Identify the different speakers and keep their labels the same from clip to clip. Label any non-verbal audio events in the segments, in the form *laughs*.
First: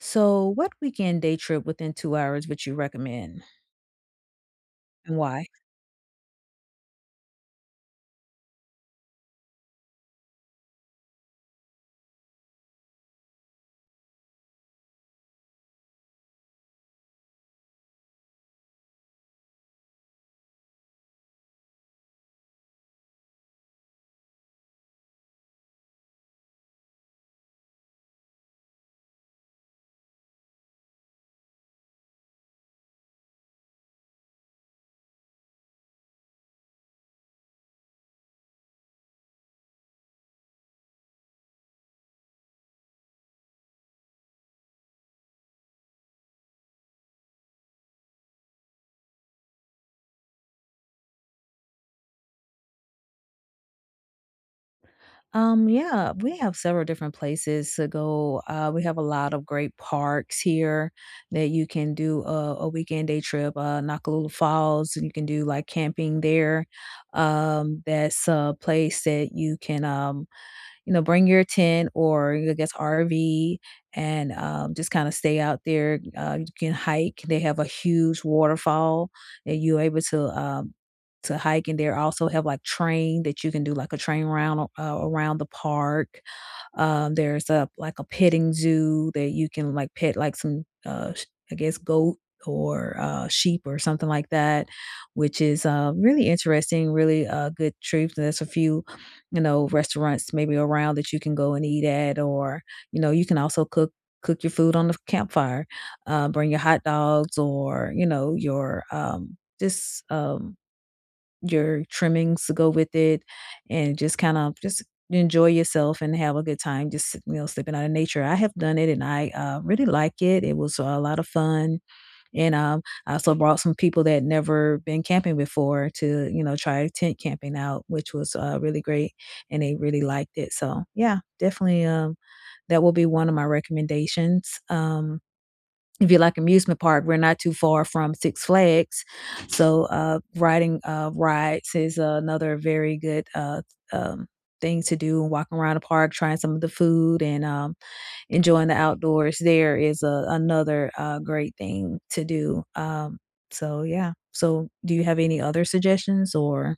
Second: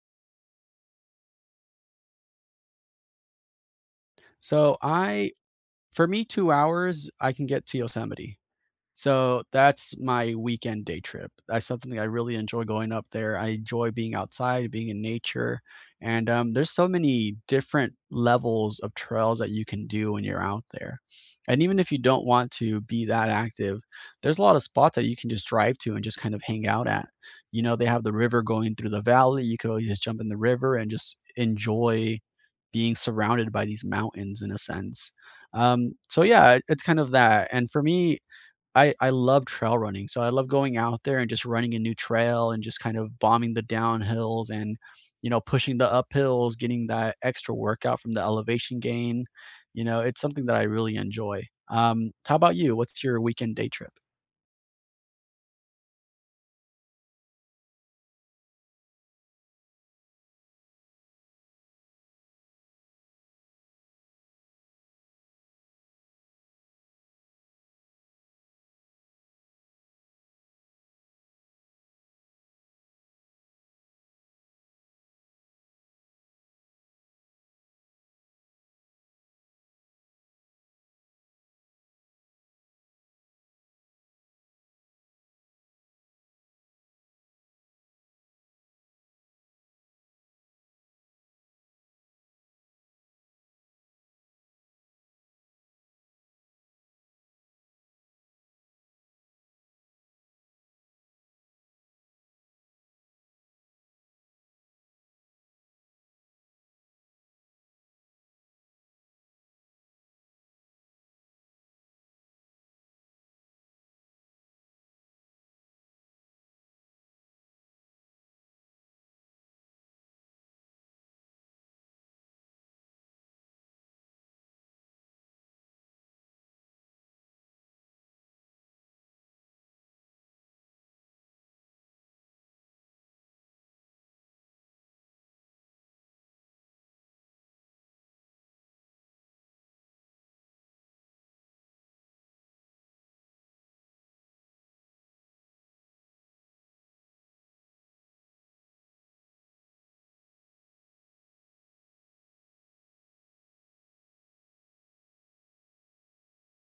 Speaker 1: So, what weekend day trip within 2 hours would you recommend
Speaker 2: So
Speaker 1: and
Speaker 2: I
Speaker 1: why?
Speaker 2: for me, 2 hours, I can get to Yosemite. So that's my weekend day trip. That's something I really enjoy going up there. I enjoy being outside, being in nature, and there's so many different levels of trails that you can do when you're out there. And even if you don't want to be that active, there's a lot of spots that you can just drive to and just kind of hang out at. You know, they have the river going through the valley. You could always just jump in the river and just enjoy being surrounded by these mountains in a sense. So yeah, it's kind of that. And for me, I love trail running, so I love going out there and just running a new trail and just kind of bombing the downhills and, you know, pushing the uphills, getting that extra workout from the elevation gain. You know, it's something that I really enjoy. How about you? What's your weekend day trip?
Speaker 1: Yeah, we have several different places to go. We have a lot of great parks here that you can do a weekend day trip. Nakalula Falls, and you can do like camping there. That's a place that you can bring your tent or I guess RV and just kind of stay out there. You can hike. They have a huge waterfall that you're able to hike, and they also have like train that you can do like a train round around the park. There's a like a petting zoo that you can like pet like some I guess goat or sheep or something like that, which is really interesting, really good trip. There's a few, you know, restaurants maybe around that you can go and eat at or, you know, you can also cook your food on the campfire, bring your hot dogs or you know your just your trimmings to go with it and just kind of just enjoy yourself and have a good time, just you know stepping out in nature. I have done it and I really like it. It was a lot of fun, and I also brought some people that never been camping before to you know try tent camping out, which was really great and they really liked it. So yeah, definitely, that will be one of my recommendations. If you like amusement park, we're not too far from Six Flags. So riding rides is another very good, um, thing to do. And walking around the park, trying some of the food, and enjoying the outdoors there is another great thing to do. So yeah. So do you have any other suggestions or?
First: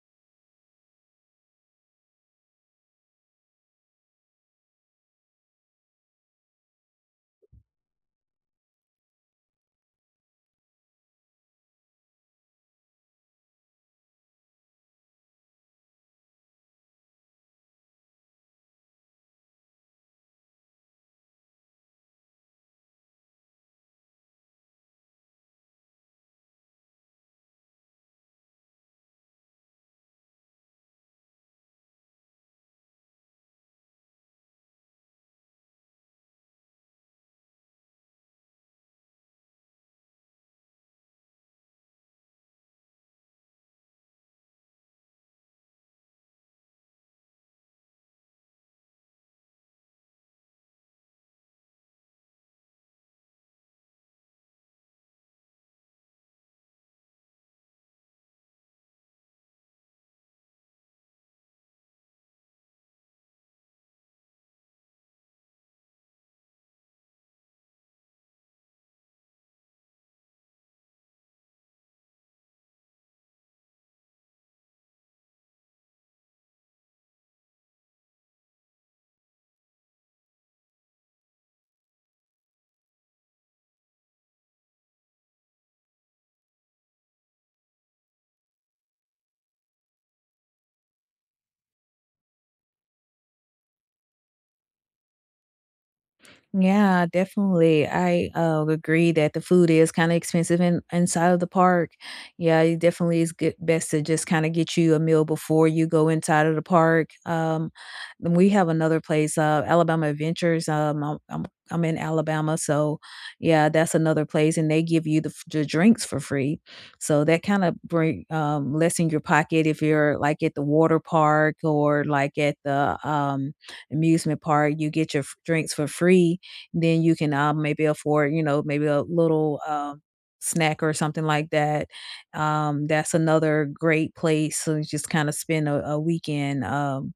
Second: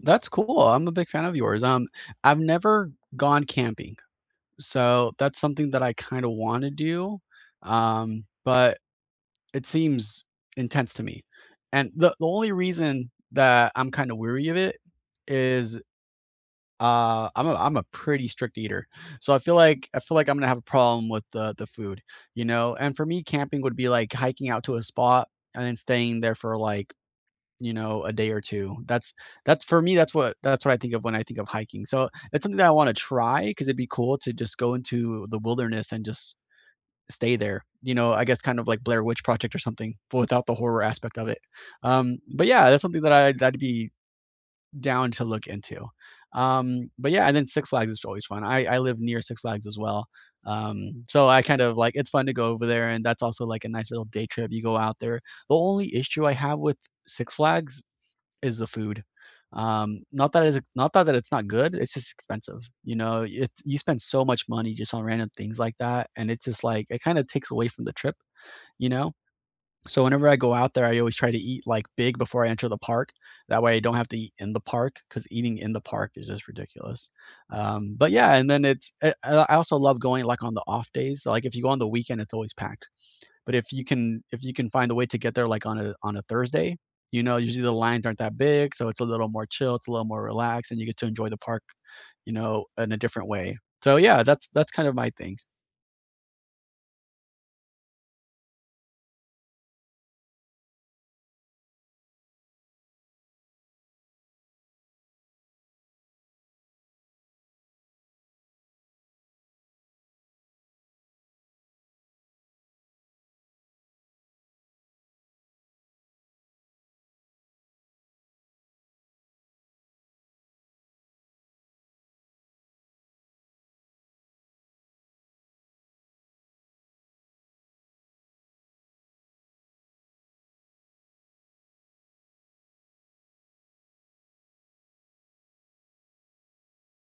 Speaker 2: That's cool. I'm a big fan of yours. I've never gone camping, so that's something that I kind of want to do. But it seems intense to me, and the only reason that I'm kinda weary of it is, I'm a pretty strict eater, so I feel like I'm gonna have a problem with the food, you know, and for me, camping would be like hiking out to a spot and then staying there for, like, you know, a day or 2. That's for me, that's what I think of when I think of hiking, so it's something that I wanna try because 'cause it'd be cool to just go into the wilderness and just stay there. You know, I guess kind of like Blair Witch Project or something, but without the horror aspect of it. But yeah, that's something that I'd be down to look into. But yeah, and then Six Flags is always fun. I live near Six Flags as well. So I kind of like it's fun to go over there, and that's also like a nice little day trip. You go out there. The only issue I have with Six Flags is the food. Not that it's not that that it's not good, it's just expensive, you know? It You spend so much money just on random things like that, and it's just like it kinda takes away from the trip, you know? So whenever I go out there, I always try to eat, like, big before I enter the park. That way I don't have to eat in the park because eating in the park is just ridiculous. But yeah, and then I also love going, like, on the off days, like, if you go on the weekend, it's always packed. But if you can find a way to get there like on a Thursday, you know, usually the lines aren't that big, so it's a little more chill, it's a little more relaxed, and you get to enjoy the park, you know, in a different way. So yeah, that's kind of my thing.
Speaker 1: Yeah, definitely. I agree that the food is kind of expensive inside of the park. Yeah, it definitely is good, best to just kind of get you a meal before you go inside of the park. Then we have another place, Alabama Adventures. I'm in Alabama, so yeah, that's another place, and they give you the drinks for free. So that kind of bring less in your pocket if you're like at the water park or like at the amusement park. You get your drinks for free, then you can, maybe afford, you know, maybe a little, snack or something like that. That's another great place to just kind of spend a weekend,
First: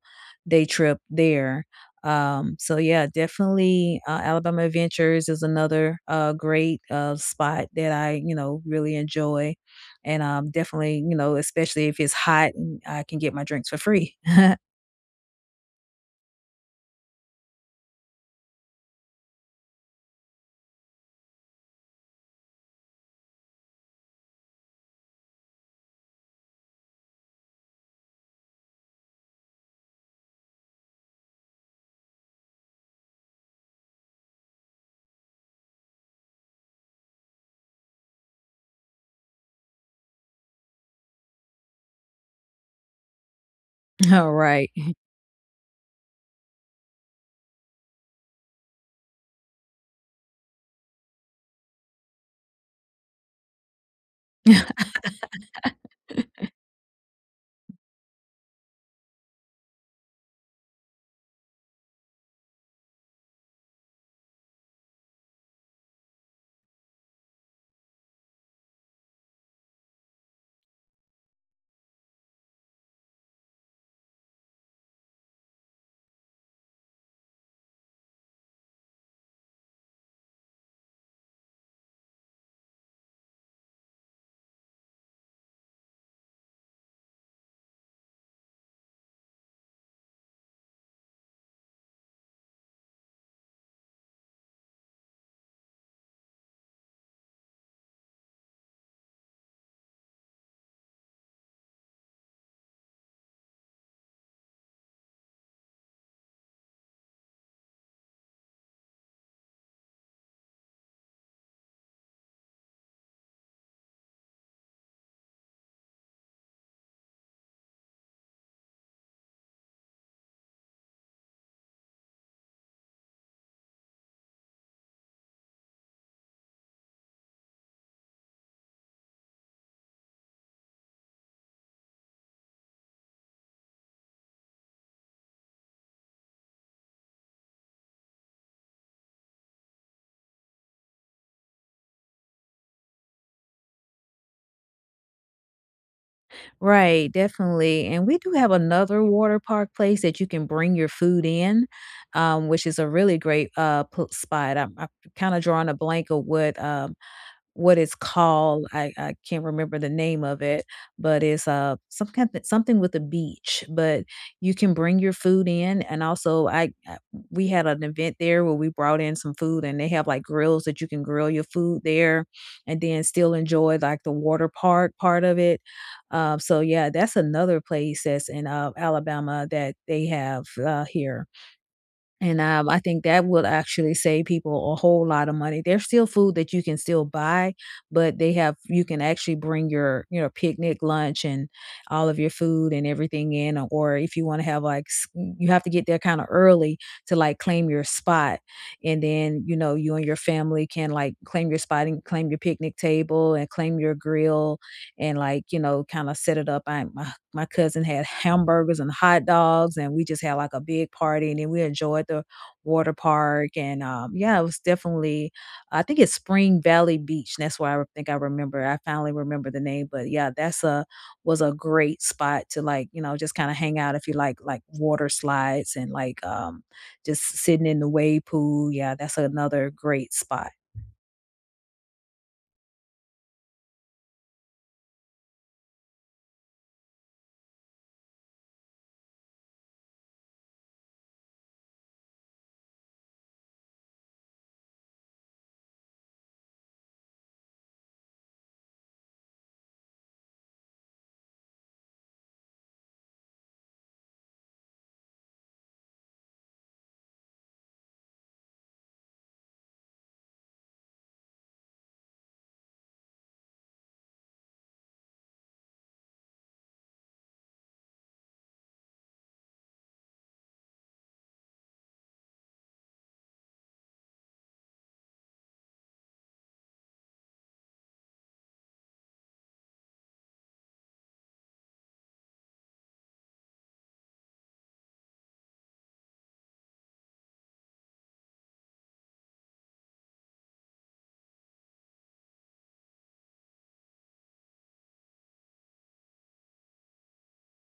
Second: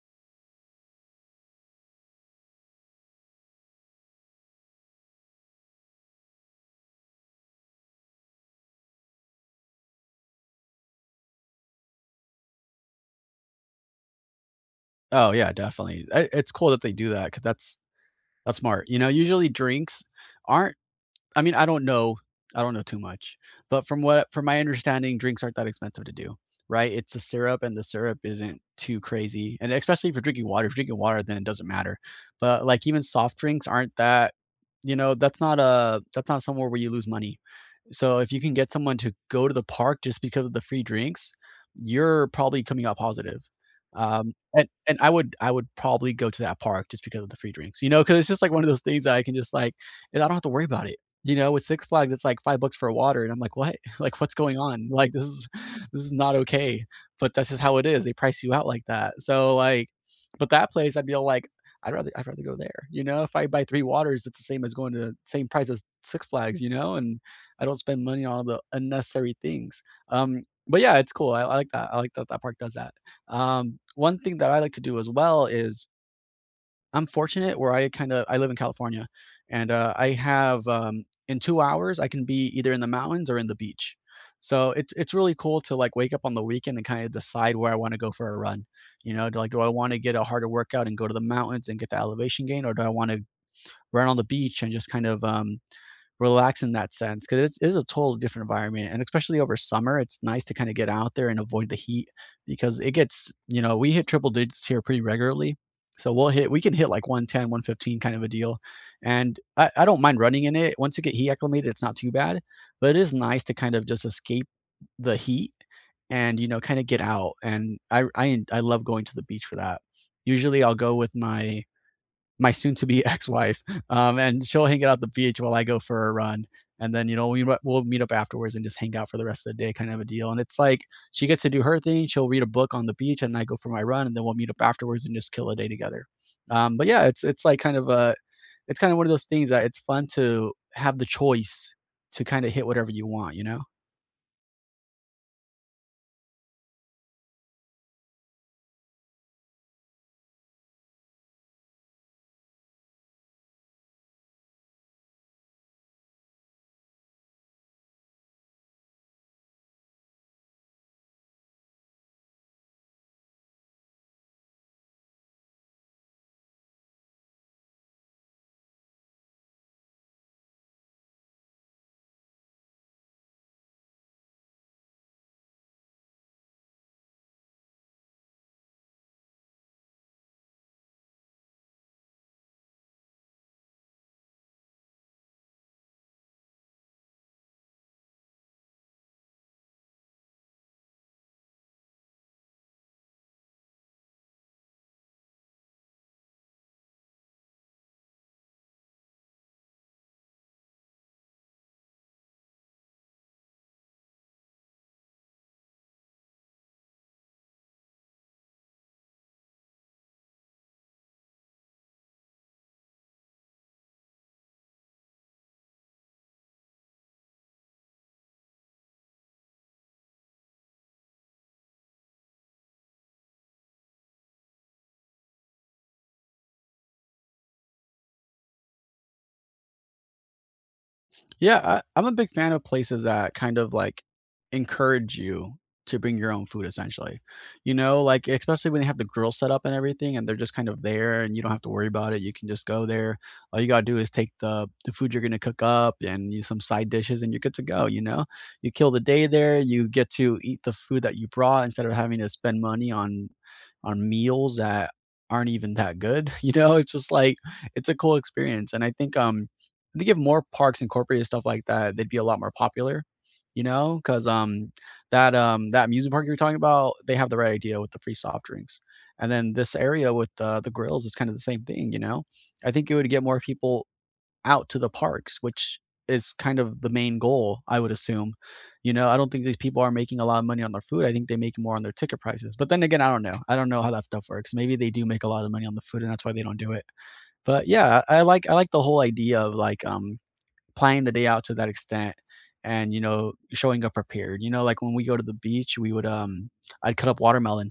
Speaker 1: day trip there. So yeah, definitely, Alabama Adventures is another, great, spot that I, you know, really enjoy. And, definitely, you know, especially if it's hot, I can get my drinks for free. *laughs*
Speaker 2: Oh yeah, definitely. It's cool that they do that because that's smart. You know, usually drinks aren't I mean, I don't know. I don't know too much, but from my understanding, drinks aren't that expensive to do, right? It's the syrup, and the syrup isn't too crazy, and especially if you're drinking water. If you're drinking water, then it doesn't matter. But like even soft drinks aren't that. You know, that's not a that's not somewhere where you lose money. So if you can get someone to go to the park just because of the free drinks, you're probably coming out positive.
Speaker 1: All
Speaker 2: Um, and
Speaker 1: right.
Speaker 2: and I would probably go to that park just because of the free drinks, you know, because it's just like one of those things that I can just like I don't have to worry about it. You know, with Six Flags, it's like $5 for a water, and I'm like, "What? *laughs* Like, what's going on? Like, this is *laughs* this is not okay." But that's just how it is. They price you out like that. So, like but that place, I'd be all like, I'd rather go there." You know, if I buy 3 waters, it's the same as going to same price as Six Flags, you know, and I don't spend money on all the unnecessary things. But yeah, it's cool. I like that. I like that that park does that. One thing that I like to do as well is I'm fortunate where I kind of I live in California, and I have in 2 hours I can be either in the mountains or in the beach. So it's really cool to like wake up on the weekend and kind of decide where I want to go for a run. You know, do I want to get a harder workout and go to the mountains and get the elevation gain, or do I want to run on the beach and just kind of relax in that sense because it is a totally different environment, and especially over summer it's nice to kind of get out there and avoid the heat because it gets, you know, we hit triple digits here pretty regularly, so we can hit like 110 115 kind of a deal. And I don't mind running in it. Once you get heat acclimated it's not too bad, but it is nice to kind of just escape the heat and you know kind of get out. And I love going to the beach for that. Usually I'll go with my soon-to-be *laughs* ex-wife, and she'll hang out at the beach while I go for a run. And then you know we'll meet up afterwards and just hang out for the rest of the day, kind of a deal. And it's like she gets to do her thing. She'll read a book on the beach, and I go for my run, and then we'll meet up afterwards and just kill a day together. But yeah, it's like kind of a, it's kind of one of those things that it's fun to have the choice to kind of hit whatever you want, you know.
Speaker 1: Right, definitely. And we do have another water park place that you can bring your food in, which is a really great spot. I'm kind of drawing a blank of what it's called. I can't remember the name of it, but it's some kind of, something with a beach. But you can bring your food in, and also we had an event there where we brought in some food, and they have like grills that you can grill your food there, and then still enjoy like the water park part of it. So yeah, that's another place that's in Alabama that they have here. And, I think that would actually save people a whole lot of money. There's still food that you can still buy, but they have you can actually bring your, you know, picnic lunch and all of your food and everything in. Or if you wanna have, like, s you have to get there kinda early to, like, claim your spot, and then, you know, you and your family can, like, claim your spot and claim your picnic table and claim your grill and like you know kind of set it up. My cousin had hamburgers and hot dogs and we just had like a big party and then we enjoyed the water park. And yeah, it was definitely, I think it's Spring Valley Beach. That's why I re- think I remember, I finally remember the name. But yeah, that's a was a great spot to like you know just kind of hang out if you like water slides and like just sitting in the wave pool. Yeah, that's another great spot.
Speaker 2: Yeah, I'm a big fan of places that kind of like encourage you to bring your own food essentially. You know, like especially when they have the grill set up and everything and they're just kind of there and you don't have to worry about it. You can just go there. All you gotta do is take the food you're gonna cook up and you, some side dishes and you're good to go, you know? You kill the day there, you get to eat the food that you brought instead of having to spend money on meals that aren't even that good. *laughs* You know, it's just like it's a cool experience. And I think if more parks incorporated stuff like that, they'd be a lot more popular, you know, because that, that amusement park you were talking about, they have the right idea with the free soft drinks. And then this area with the grills is kind of the same thing, you know? I think it would get more people out to the parks, which is kind of the main goal, I would assume. You know, I don't think these people are making a lot of money on their food. I think they make more on their ticket prices. But then again, I don't know. I don't know how that stuff works. Maybe they do make a lot of money on the food and that's why they don't do it. But yeah, I like the whole idea of like, planning the day out to that extent and you know showing up prepared, you know, like when we go to the beach we would I'd cut up watermelon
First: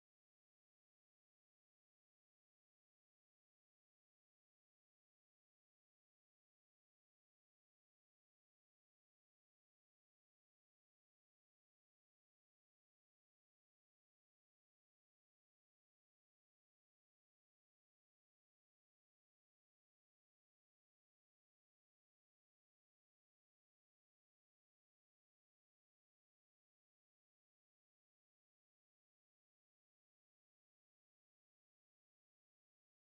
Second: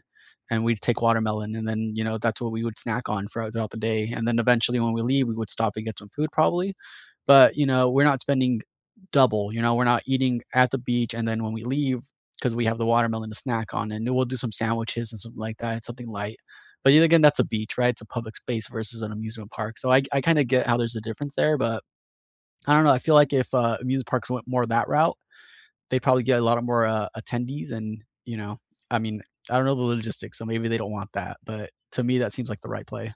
Speaker 2: and we'd take watermelon and then you know that's what we would snack on for throughout the day, and then eventually when we leave we would stop and get some food probably, but you know we're not spending double. You know we're not eating at the beach and then when we leave, because we have the watermelon to snack on, and we'll do some sandwiches and something like that, something light. But yet again that's a beach, right? It's a public space versus an amusement park, so I kind of get how there's a difference there. But I don't know. I feel like if amusement parks went more that route, they'd probably get a lot of more attendees. And you know, I mean, I don't know the logistics, so maybe they don't want that. But to me, that seems like the right play.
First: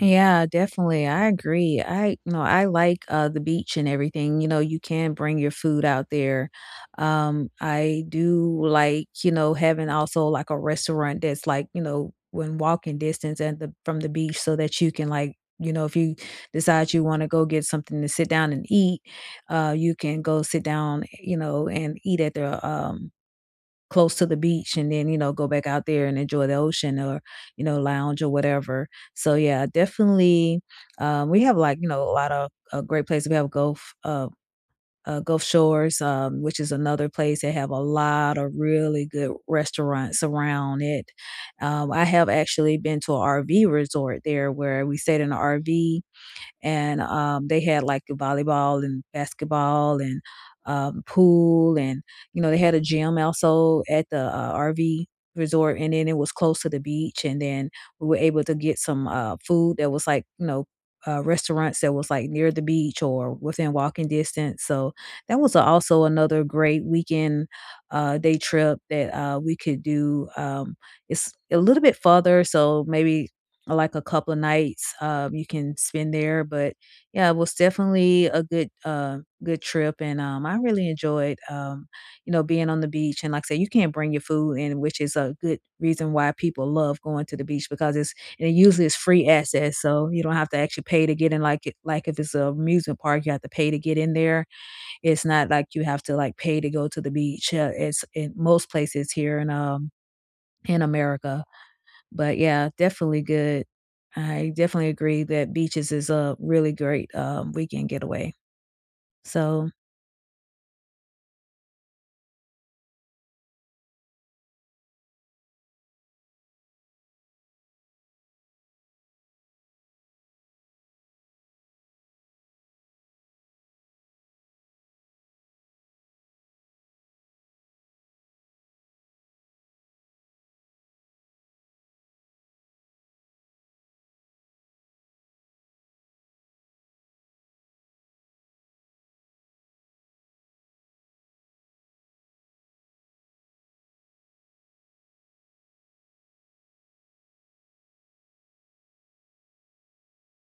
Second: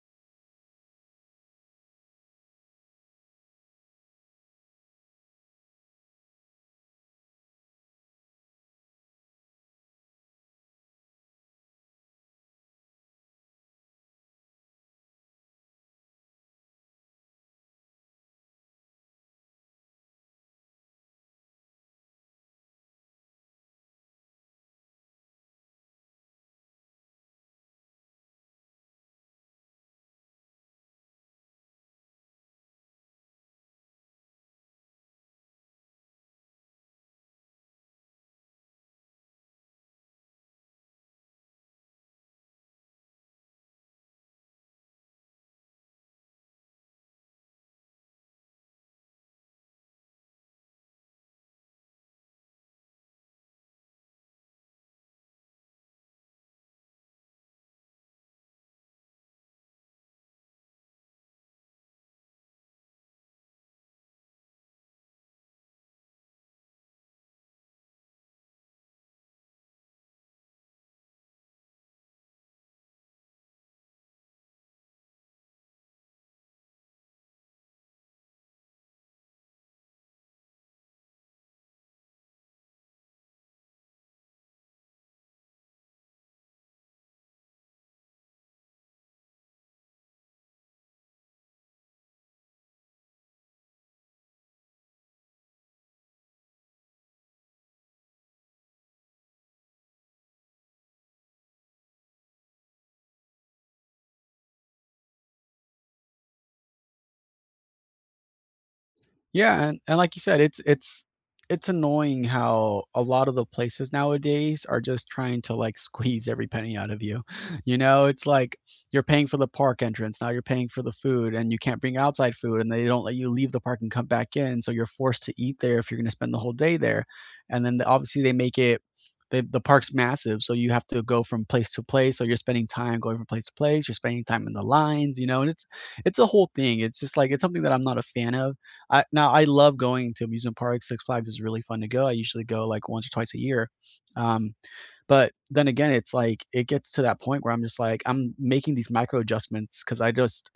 Speaker 1: Yeah, definitely. I agree. I, you know, I like the beach and everything. You know, you can bring your food out there. I do like, you know, having also like a restaurant that's like, you know, when walking distance and the from the beach so that you can like, you know, if you decide you want to go get something to sit down and eat, you can go sit down, you know, and eat at the close to the beach and then, you know, go back out there and enjoy the ocean or, you know, lounge or whatever. So yeah, definitely we have like, you know, a lot of great places. We have Gulf Shores, which is another place that have a lot of really good restaurants around it. I have actually been to an RV resort there where we stayed in an RV and they had like volleyball and basketball and pool, and you know they had a gym also at the RV resort, and then it was close to the beach, and then we were able to get some food that was like you know restaurants that was like near the beach or within walking distance. So that was also another great weekend day trip that we could do. It's a little bit further, so maybe, or like a couple of nights, you can spend there. But yeah, it was definitely a good, good trip, and I really enjoyed, you know, being on the beach. And like I said, you can't bring your food in, which is a good reason why people love going to the beach, because it's, and it usually is free access, so you don't have to actually pay to get in. Like it, like if it's an amusement park, you have to pay to get in there. It's not like you have to like pay to go to the beach. It's in most places here in America. But yeah, definitely good. I definitely agree that beaches is a really great, weekend getaway.
Speaker 2: Yeah,
Speaker 1: So
Speaker 2: and like you said, it's it's annoying how a lot of the places nowadays are just trying to like *laughs* squeeze every penny out of you. *laughs* You know, it's like you're paying for the park entrance, now you're paying for the food and you can't bring outside food and they don't let you leave the park and come back in, so you're forced to eat there if you're going to spend the whole day there. And then obviously they make it the park's massive, so you have to go from place to place. So you're spending time going from place to place. You're spending time in the lines, you know, and it's a whole thing. It's just like it's something that I'm not a fan of. I love going to amusement parks, Six Flags is really fun to go, I usually go, like, once or twice a year, um, but then again, it's like, it gets to that point where I'm just like, I'm making these micro adjustments because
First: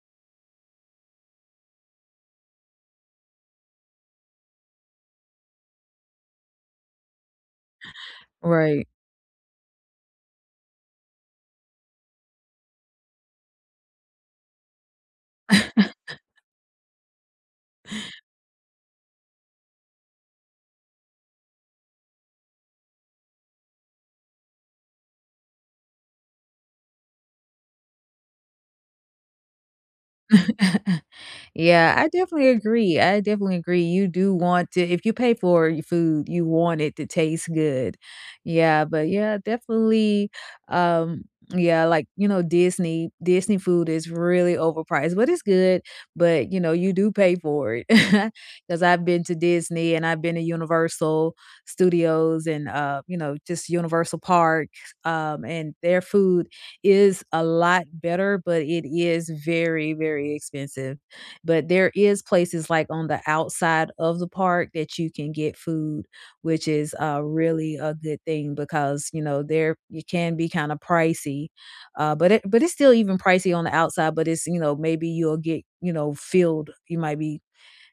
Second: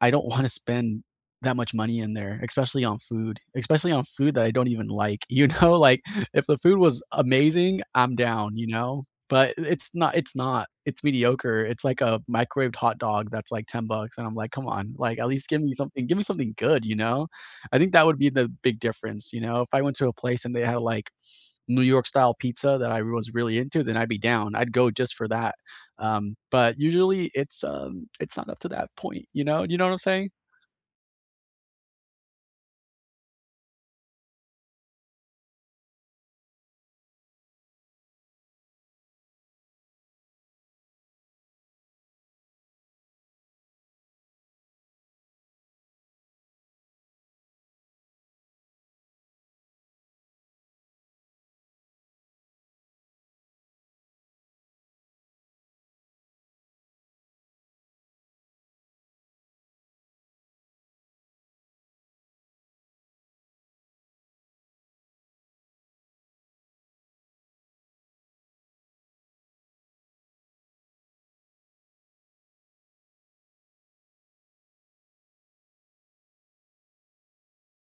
Speaker 2: I don't wanna spend that much money in there, especially on food that I don't even like, you know, *laughs* like, if the food was amazing, I'm down, you
Speaker 1: right.
Speaker 2: know, but it's not, it's mediocre, it's like a microwaved hot dog that's like $10, and I'm like, "Come on, like, at least give me something good," you know? I think that would be the big difference, you know, if I went to a place and they had, like, New York style pizza that I was really into, then I'd be down. I'd go just for that. But usually it's not up to that point, you know? You know what I'm saying?
Speaker 1: *laughs* Yeah, I definitely agree. I definitely agree. You do want to, if you pay for your food, you want it to taste good. Yeah, but yeah, definitely. Um, yeah, like you know, Disney food is really overpriced, but it's good. But you know, you do pay for it *laughs* because I've been to Disney and I've been to Universal Studios and you know, just Universal Park. And their food is a lot better, but it is very, very expensive. But there is places like on the outside of the park that you can get food, which is really a good thing because you know there it can be kind of pricey, but it's still even pricey on the outside. But it's you know maybe you'll get you know filled. You might be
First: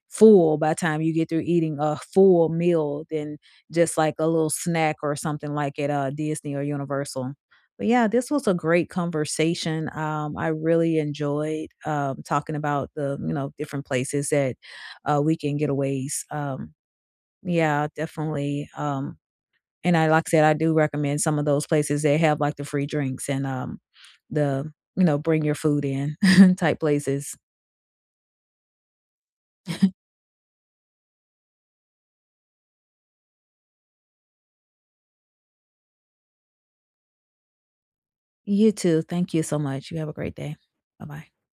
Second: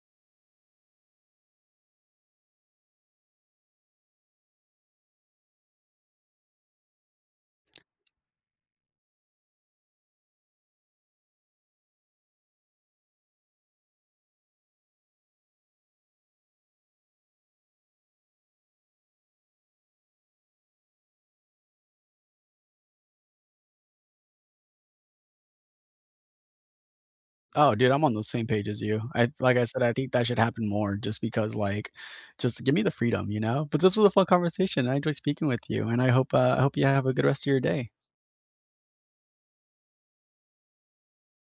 Speaker 1: full by the time you get through eating a full meal than just like a little snack or something like at, Disney or Universal. But yeah, this was a great conversation. I really enjoyed, talking about the, you know, different places that, weekend getaways. Yeah, definitely. And I, like I said, I do recommend some of those places that have like the free drinks and, the, you know, bring your food in *laughs* type places.
Speaker 2: Oh, dude, I'm on the same page as you. I Like I said, I think that should happen more just because like just give me the freedom, you know? But this was a fun conversation. I enjoyed speaking with you and I hope you have a good rest of your day.
Speaker 1: You too. Thank you so much. You have a great day. Bye bye.